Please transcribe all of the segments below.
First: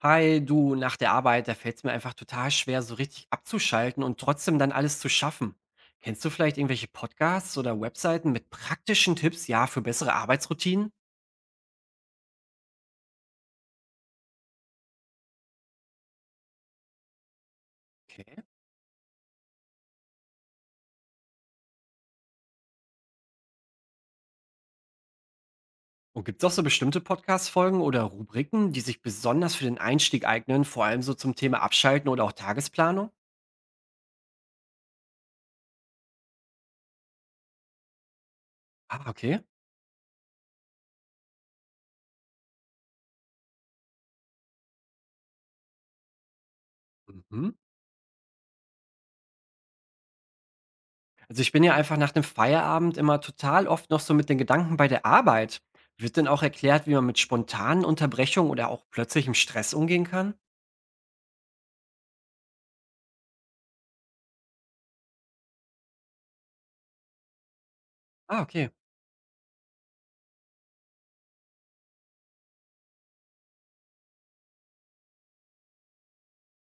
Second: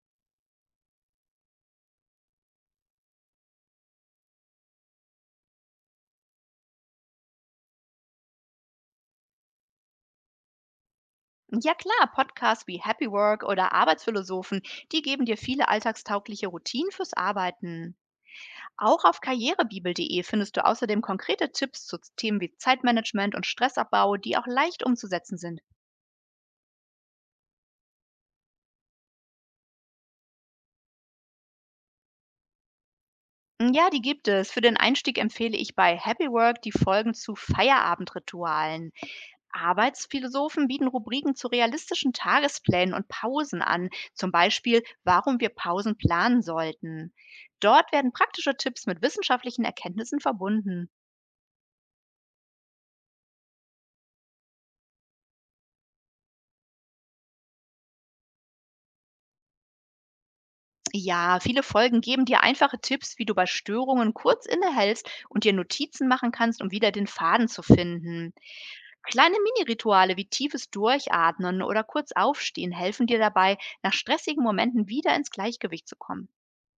Hi, du, nach der Arbeit, da fällt es mir einfach total schwer, so richtig abzuschalten und trotzdem dann alles zu schaffen. Kennst du vielleicht irgendwelche Podcasts oder Webseiten mit praktischen Tipps, ja, für bessere Arbeitsroutinen? Ja klar, Podcasts wie Happy Work oder Arbeitsphilosophen, die geben dir viele alltagstaugliche Routinen fürs Arbeiten. Okay. Auch auf karrierebibel.de findest du außerdem konkrete Tipps zu Themen wie Zeitmanagement und Stressabbau, die auch leicht umzusetzen sind. Und gibt es auch so bestimmte Podcast-Folgen oder Rubriken, die sich besonders für den Einstieg eignen, vor allem so zum Thema Abschalten oder auch Tagesplanung? Hm, ja, die gibt es. Für den Einstieg empfehle ich bei Happy Work die Folgen zu Feierabendritualen. Ah, okay. Arbeitsphilosophen bieten Rubriken zu realistischen Tagesplänen und Pausen an, zum Beispiel warum wir Pausen planen sollten. Mhm. Dort werden praktische Tipps mit wissenschaftlichen Erkenntnissen verbunden. Also ich bin ja einfach nach dem Feierabend immer total oft noch so mit den Gedanken bei der Arbeit. Wird denn auch erklärt, wie man mit spontanen Unterbrechungen oder auch plötzlichem Stress umgehen kann? Ja, viele Folgen geben dir einfache Tipps, wie du bei Störungen kurz innehältst und dir Notizen machen kannst, um wieder den Faden zu finden. Ah, okay, Kleine Mini-Rituale wie tiefes Durchatmen oder kurz aufstehen helfen dir dabei, nach stressigen Momenten wieder ins Gleichgewicht zu kommen.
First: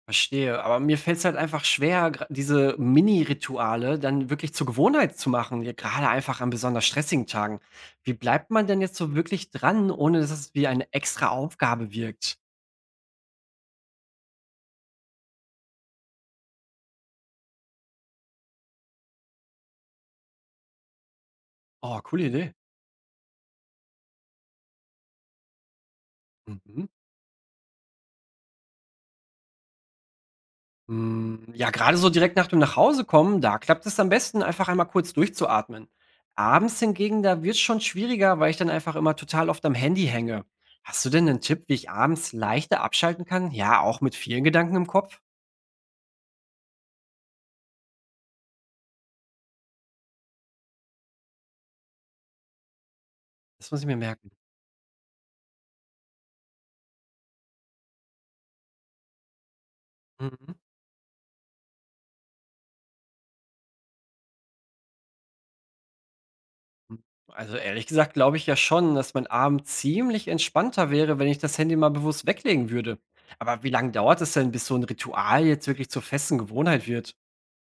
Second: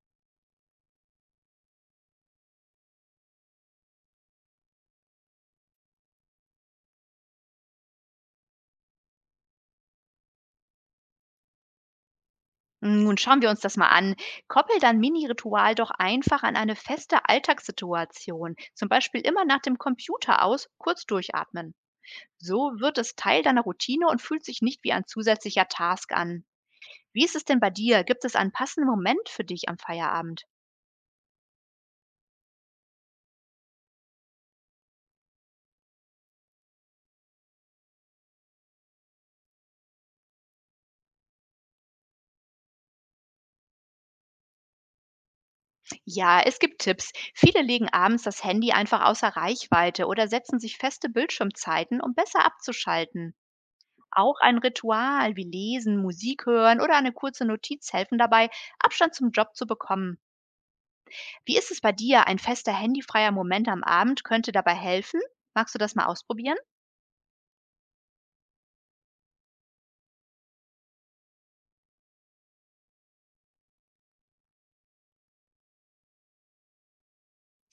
verstehe. Aber mir fällt es halt einfach schwer, gra diese Mini-Rituale dann wirklich zur Gewohnheit zu machen, ja gerade einfach an besonders stressigen Tagen. Wie bleibt man denn jetzt so wirklich dran, ohne dass es wie eine extra Aufgabe wirkt? Nun schauen wir uns das mal an. Koppel dein Mini-Ritual doch einfach an eine feste Alltagssituation, zum Beispiel immer nach dem Computer aus, kurz durchatmen. Oh, coole Idee. So wird es Teil deiner Routine und fühlt sich nicht wie ein zusätzlicher Task an. Mhm. Wie ist es denn bei dir? Gibt es einen passenden Moment für dich am Feierabend? Hm, ja, gerade so direkt nach dem Nachhausekommen, da klappt es am besten, einfach einmal kurz durchzuatmen. Abends hingegen, da wird es schon schwieriger, weil ich dann einfach immer total oft am Handy hänge. Hast du denn einen Tipp, wie ich abends leichter abschalten kann? Ja, auch mit vielen Gedanken im Kopf? Ja, es gibt Tipps. Viele legen abends das Handy einfach außer Reichweite oder setzen sich feste Bildschirmzeiten, um besser abzuschalten. Das muss ich mir merken. Auch ein Ritual wie Lesen, Musik hören oder eine kurze Notiz helfen dabei, Abstand zum Job zu bekommen. Mhm. Wie ist es bei dir? Ein fester handyfreier Moment am Abend könnte dabei helfen? Magst du das mal ausprobieren? Hm. Also, ehrlich gesagt glaube ich ja schon, dass mein Abend ziemlich entspannter wäre, wenn ich das Handy mal bewusst weglegen würde. Aber wie lange dauert es denn, bis so ein Ritual jetzt wirklich zur festen Gewohnheit wird?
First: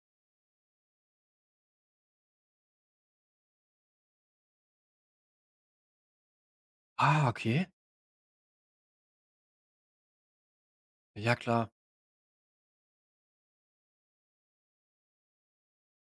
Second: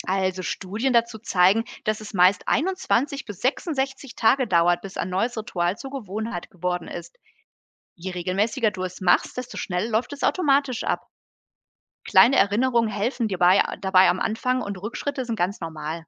Also Studien dazu zeigen, dass es meist 21 bis 66 Tage dauert, bis ein neues Ritual zur Gewohnheit geworden ist. Ah, okay. Je regelmäßiger du es machst, desto schneller läuft es automatisch ab. Ja, klar. Kleine Erinnerungen helfen dir bei, dabei am Anfang, und Rückschritte sind ganz normal.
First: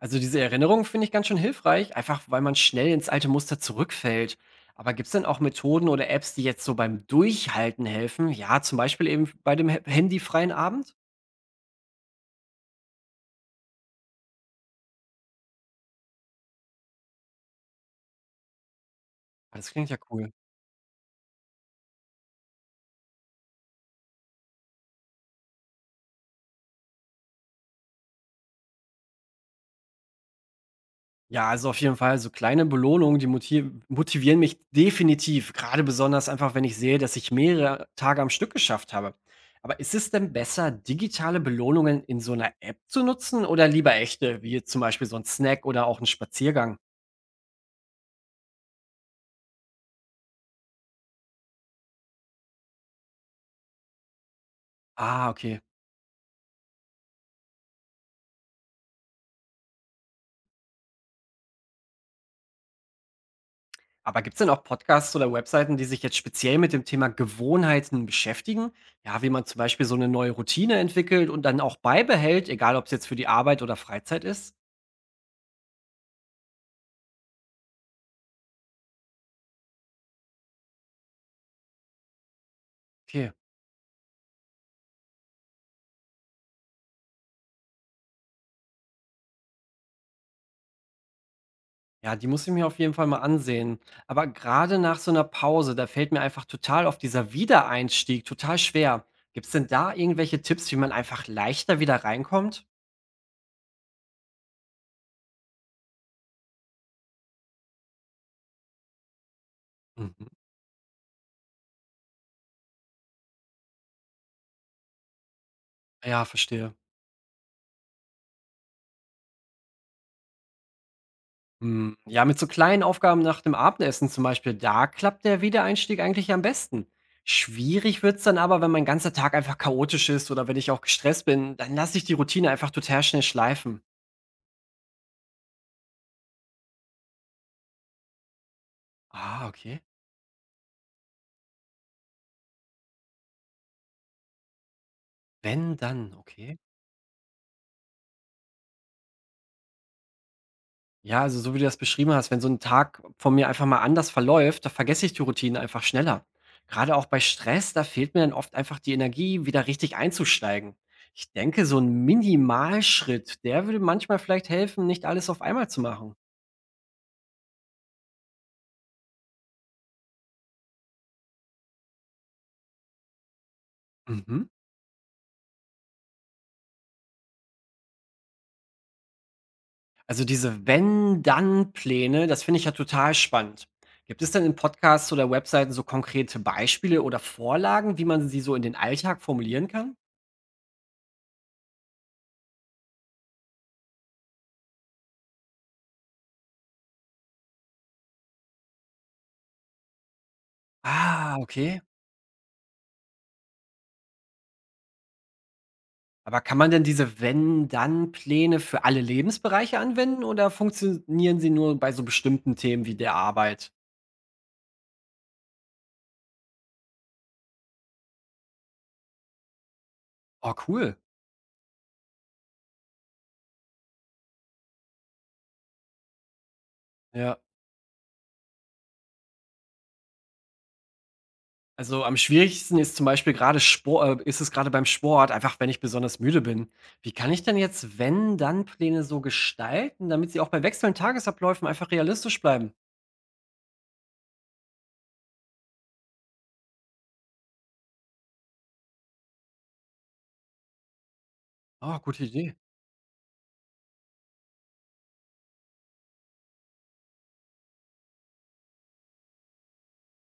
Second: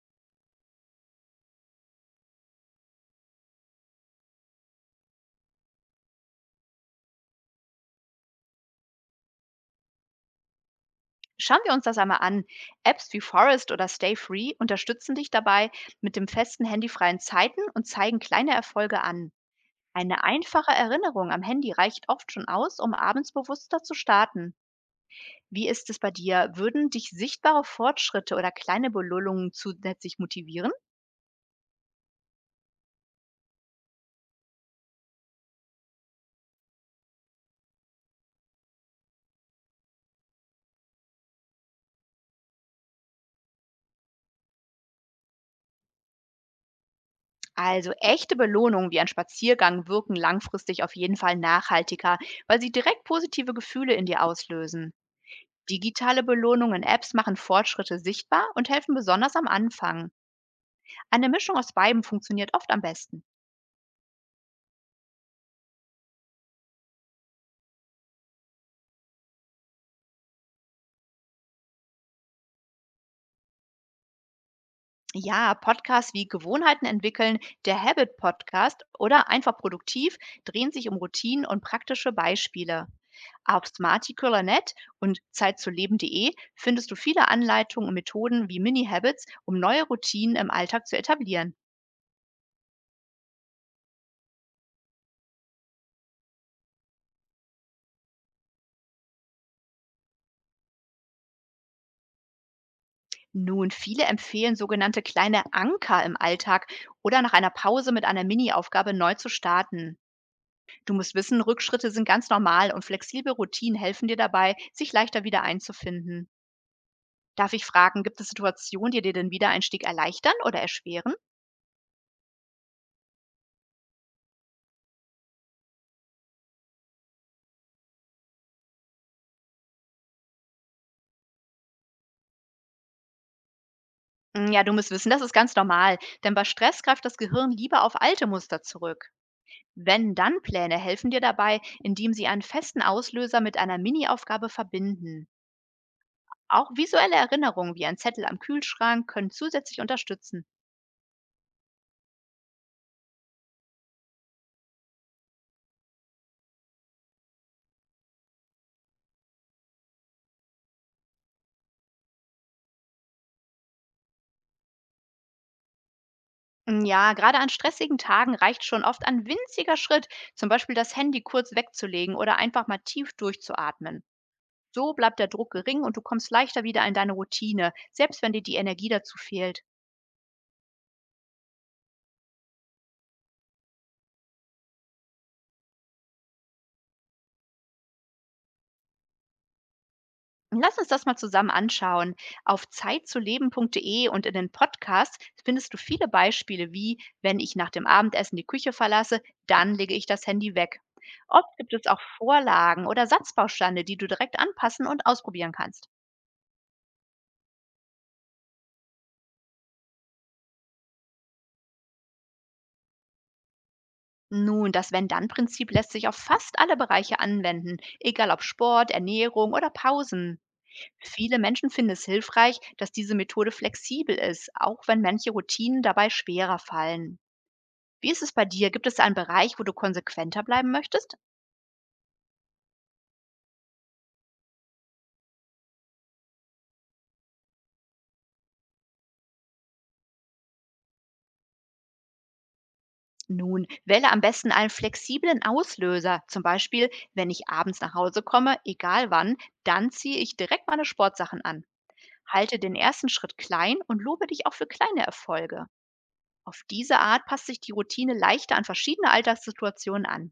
Also, diese Erinnerung finde ich ganz schön hilfreich, einfach weil man schnell ins alte Muster zurückfällt. Aber gibt es denn auch Methoden oder Apps, die jetzt so beim Durchhalten helfen? Ja, zum Beispiel eben bei dem ha handyfreien Abend? Schauen wir uns das einmal an. Apps wie Forest oder Stay Free unterstützen dich dabei mit dem festen handyfreien Zeiten und zeigen kleine Erfolge an. Ah, das klingt ja Eine cool. einfache Erinnerung am Handy reicht oft schon aus, um abends bewusster zu starten. Wie ist es bei dir? Würden dich sichtbare Fortschritte oder kleine Belohnungen zusätzlich motivieren? Ja, also auf jeden Fall so kleine Belohnungen, die motivieren mich definitiv, gerade besonders einfach, wenn ich sehe, dass ich mehrere Tage am Stück geschafft habe. Aber ist es denn besser, digitale Belohnungen in so einer App zu nutzen oder lieber echte, wie jetzt zum Beispiel so ein Snack oder auch ein Spaziergang? Also echte Belohnungen wie ein Spaziergang wirken langfristig auf jeden Fall nachhaltiger, weil sie direkt positive Gefühle in dir auslösen. Ah, okay. Digitale Belohnungen in Apps machen Fortschritte sichtbar und helfen besonders am Anfang. Eine Mischung aus beidem funktioniert oft am besten. Aber gibt's denn auch Podcasts oder Webseiten, die sich jetzt speziell mit dem Thema Gewohnheiten beschäftigen? Ja, wie man zum Beispiel so eine neue Routine entwickelt und dann auch beibehält, egal ob es jetzt für die Arbeit oder Freizeit ist? Ja, Podcasts wie Gewohnheiten entwickeln, der Habit Podcast oder einfach produktiv drehen sich um Routinen und praktische Beispiele. Okay. Auf smarticular.net und zeitzuleben.de findest du viele Anleitungen und Methoden wie Mini-Habits, um neue Routinen im Alltag zu etablieren. Ja, die muss ich mir auf jeden Fall mal ansehen. Aber gerade nach so einer Pause, da fällt mir einfach total auf dieser Wiedereinstieg total schwer. Gibt's denn da irgendwelche Tipps, wie man einfach leichter wieder reinkommt? Nun, viele empfehlen sogenannte kleine Anker im Alltag oder nach einer Pause mit einer Mini-Aufgabe neu zu starten. Mhm. Du musst wissen, Rückschritte sind ganz normal und flexible Routinen helfen dir dabei, sich leichter wieder Ja, einzufinden. verstehe. Darf ich fragen, gibt es Situationen, die dir den Wiedereinstieg erleichtern oder erschweren? Hm, ja, mit so kleinen Aufgaben nach dem Abendessen zum Beispiel, da klappt der Wiedereinstieg eigentlich am besten. Schwierig wird's dann aber, wenn mein ganzer Tag einfach chaotisch ist oder wenn ich auch gestresst bin, dann lasse ich die Routine einfach total schnell schleifen. Ja, du musst wissen, das ist ganz normal, denn bei Stress greift das Gehirn lieber auf alte Muster zurück. Ah, okay. Wenn dann Pläne helfen dir dabei, indem sie einen festen Auslöser mit einer Mini-Aufgabe verbinden. Wenn, dann, okay. Auch visuelle Erinnerungen wie ein Zettel am Kühlschrank können zusätzlich unterstützen. Ja, also so wie du das beschrieben hast, wenn so ein Tag von mir einfach mal anders verläuft, da vergesse ich die Routinen einfach schneller. Gerade auch bei Stress, da fehlt mir dann oft einfach die Energie, wieder richtig einzusteigen. Ich denke, so ein Minimalschritt, der würde manchmal vielleicht helfen, nicht alles auf einmal zu machen. Ja, gerade an stressigen Tagen reicht schon oft ein winziger Schritt, zum Beispiel das Handy kurz wegzulegen oder einfach mal tief durchzuatmen. Mhm. So bleibt der Druck gering und du kommst leichter wieder in deine Routine, selbst wenn dir die Energie dazu fehlt. Also diese Wenn-Dann-Pläne, das finde ich ja total spannend. Gibt es denn in Podcasts oder Webseiten so konkrete Beispiele oder Vorlagen, wie man sie so in den Alltag formulieren kann? Lass uns das mal zusammen anschauen. Auf zeitzuleben.de und in den Podcasts findest du viele Beispiele wie: Wenn ich nach dem Abendessen die Küche verlasse, dann lege ich das Handy weg. Ah, Oft gibt okay. es auch Vorlagen oder Satzbausteine, die du direkt anpassen und ausprobieren kannst. Aber kann man denn diese Wenn-Dann-Pläne für alle Lebensbereiche anwenden oder funktionieren sie nur bei so bestimmten Themen wie der Arbeit? Nun, das Wenn-Dann-Prinzip lässt sich auf fast alle Bereiche anwenden, egal ob Sport, Ernährung oder Pausen. Oh, cool. Viele Menschen finden es hilfreich, dass diese Methode flexibel ist, auch wenn manche Routinen dabei schwerer fallen. Ja. Wie ist es bei dir? Gibt es einen Bereich, wo du konsequenter bleiben möchtest? Also am schwierigsten ist zum Beispiel gerade Sport. Ist es gerade beim Sport, einfach wenn ich besonders müde bin. Wie kann ich denn jetzt Wenn-Dann-Pläne so gestalten, damit sie auch bei wechselnden Tagesabläufen einfach realistisch bleiben? Nun, wähle am besten einen flexiblen Auslöser. Zum Beispiel, wenn ich abends nach Hause komme, egal wann, dann ziehe ich direkt meine Sportsachen an. Oh, gute Idee. Halte den ersten Schritt klein und lobe dich auch für kleine Erfolge. Auf diese Art passt sich die Routine leichter an verschiedene Alltagssituationen an.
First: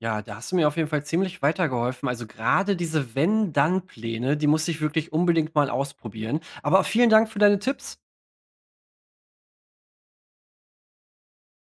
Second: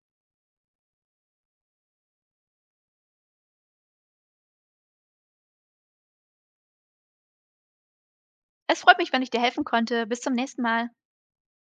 Ja, da hast du mir auf jeden Fall ziemlich weitergeholfen. Also gerade diese Wenn-Dann-Pläne, die muss ich wirklich unbedingt mal ausprobieren. Aber vielen Dank für deine Tipps. Es freut mich, wenn ich dir helfen konnte. Bis zum nächsten Mal.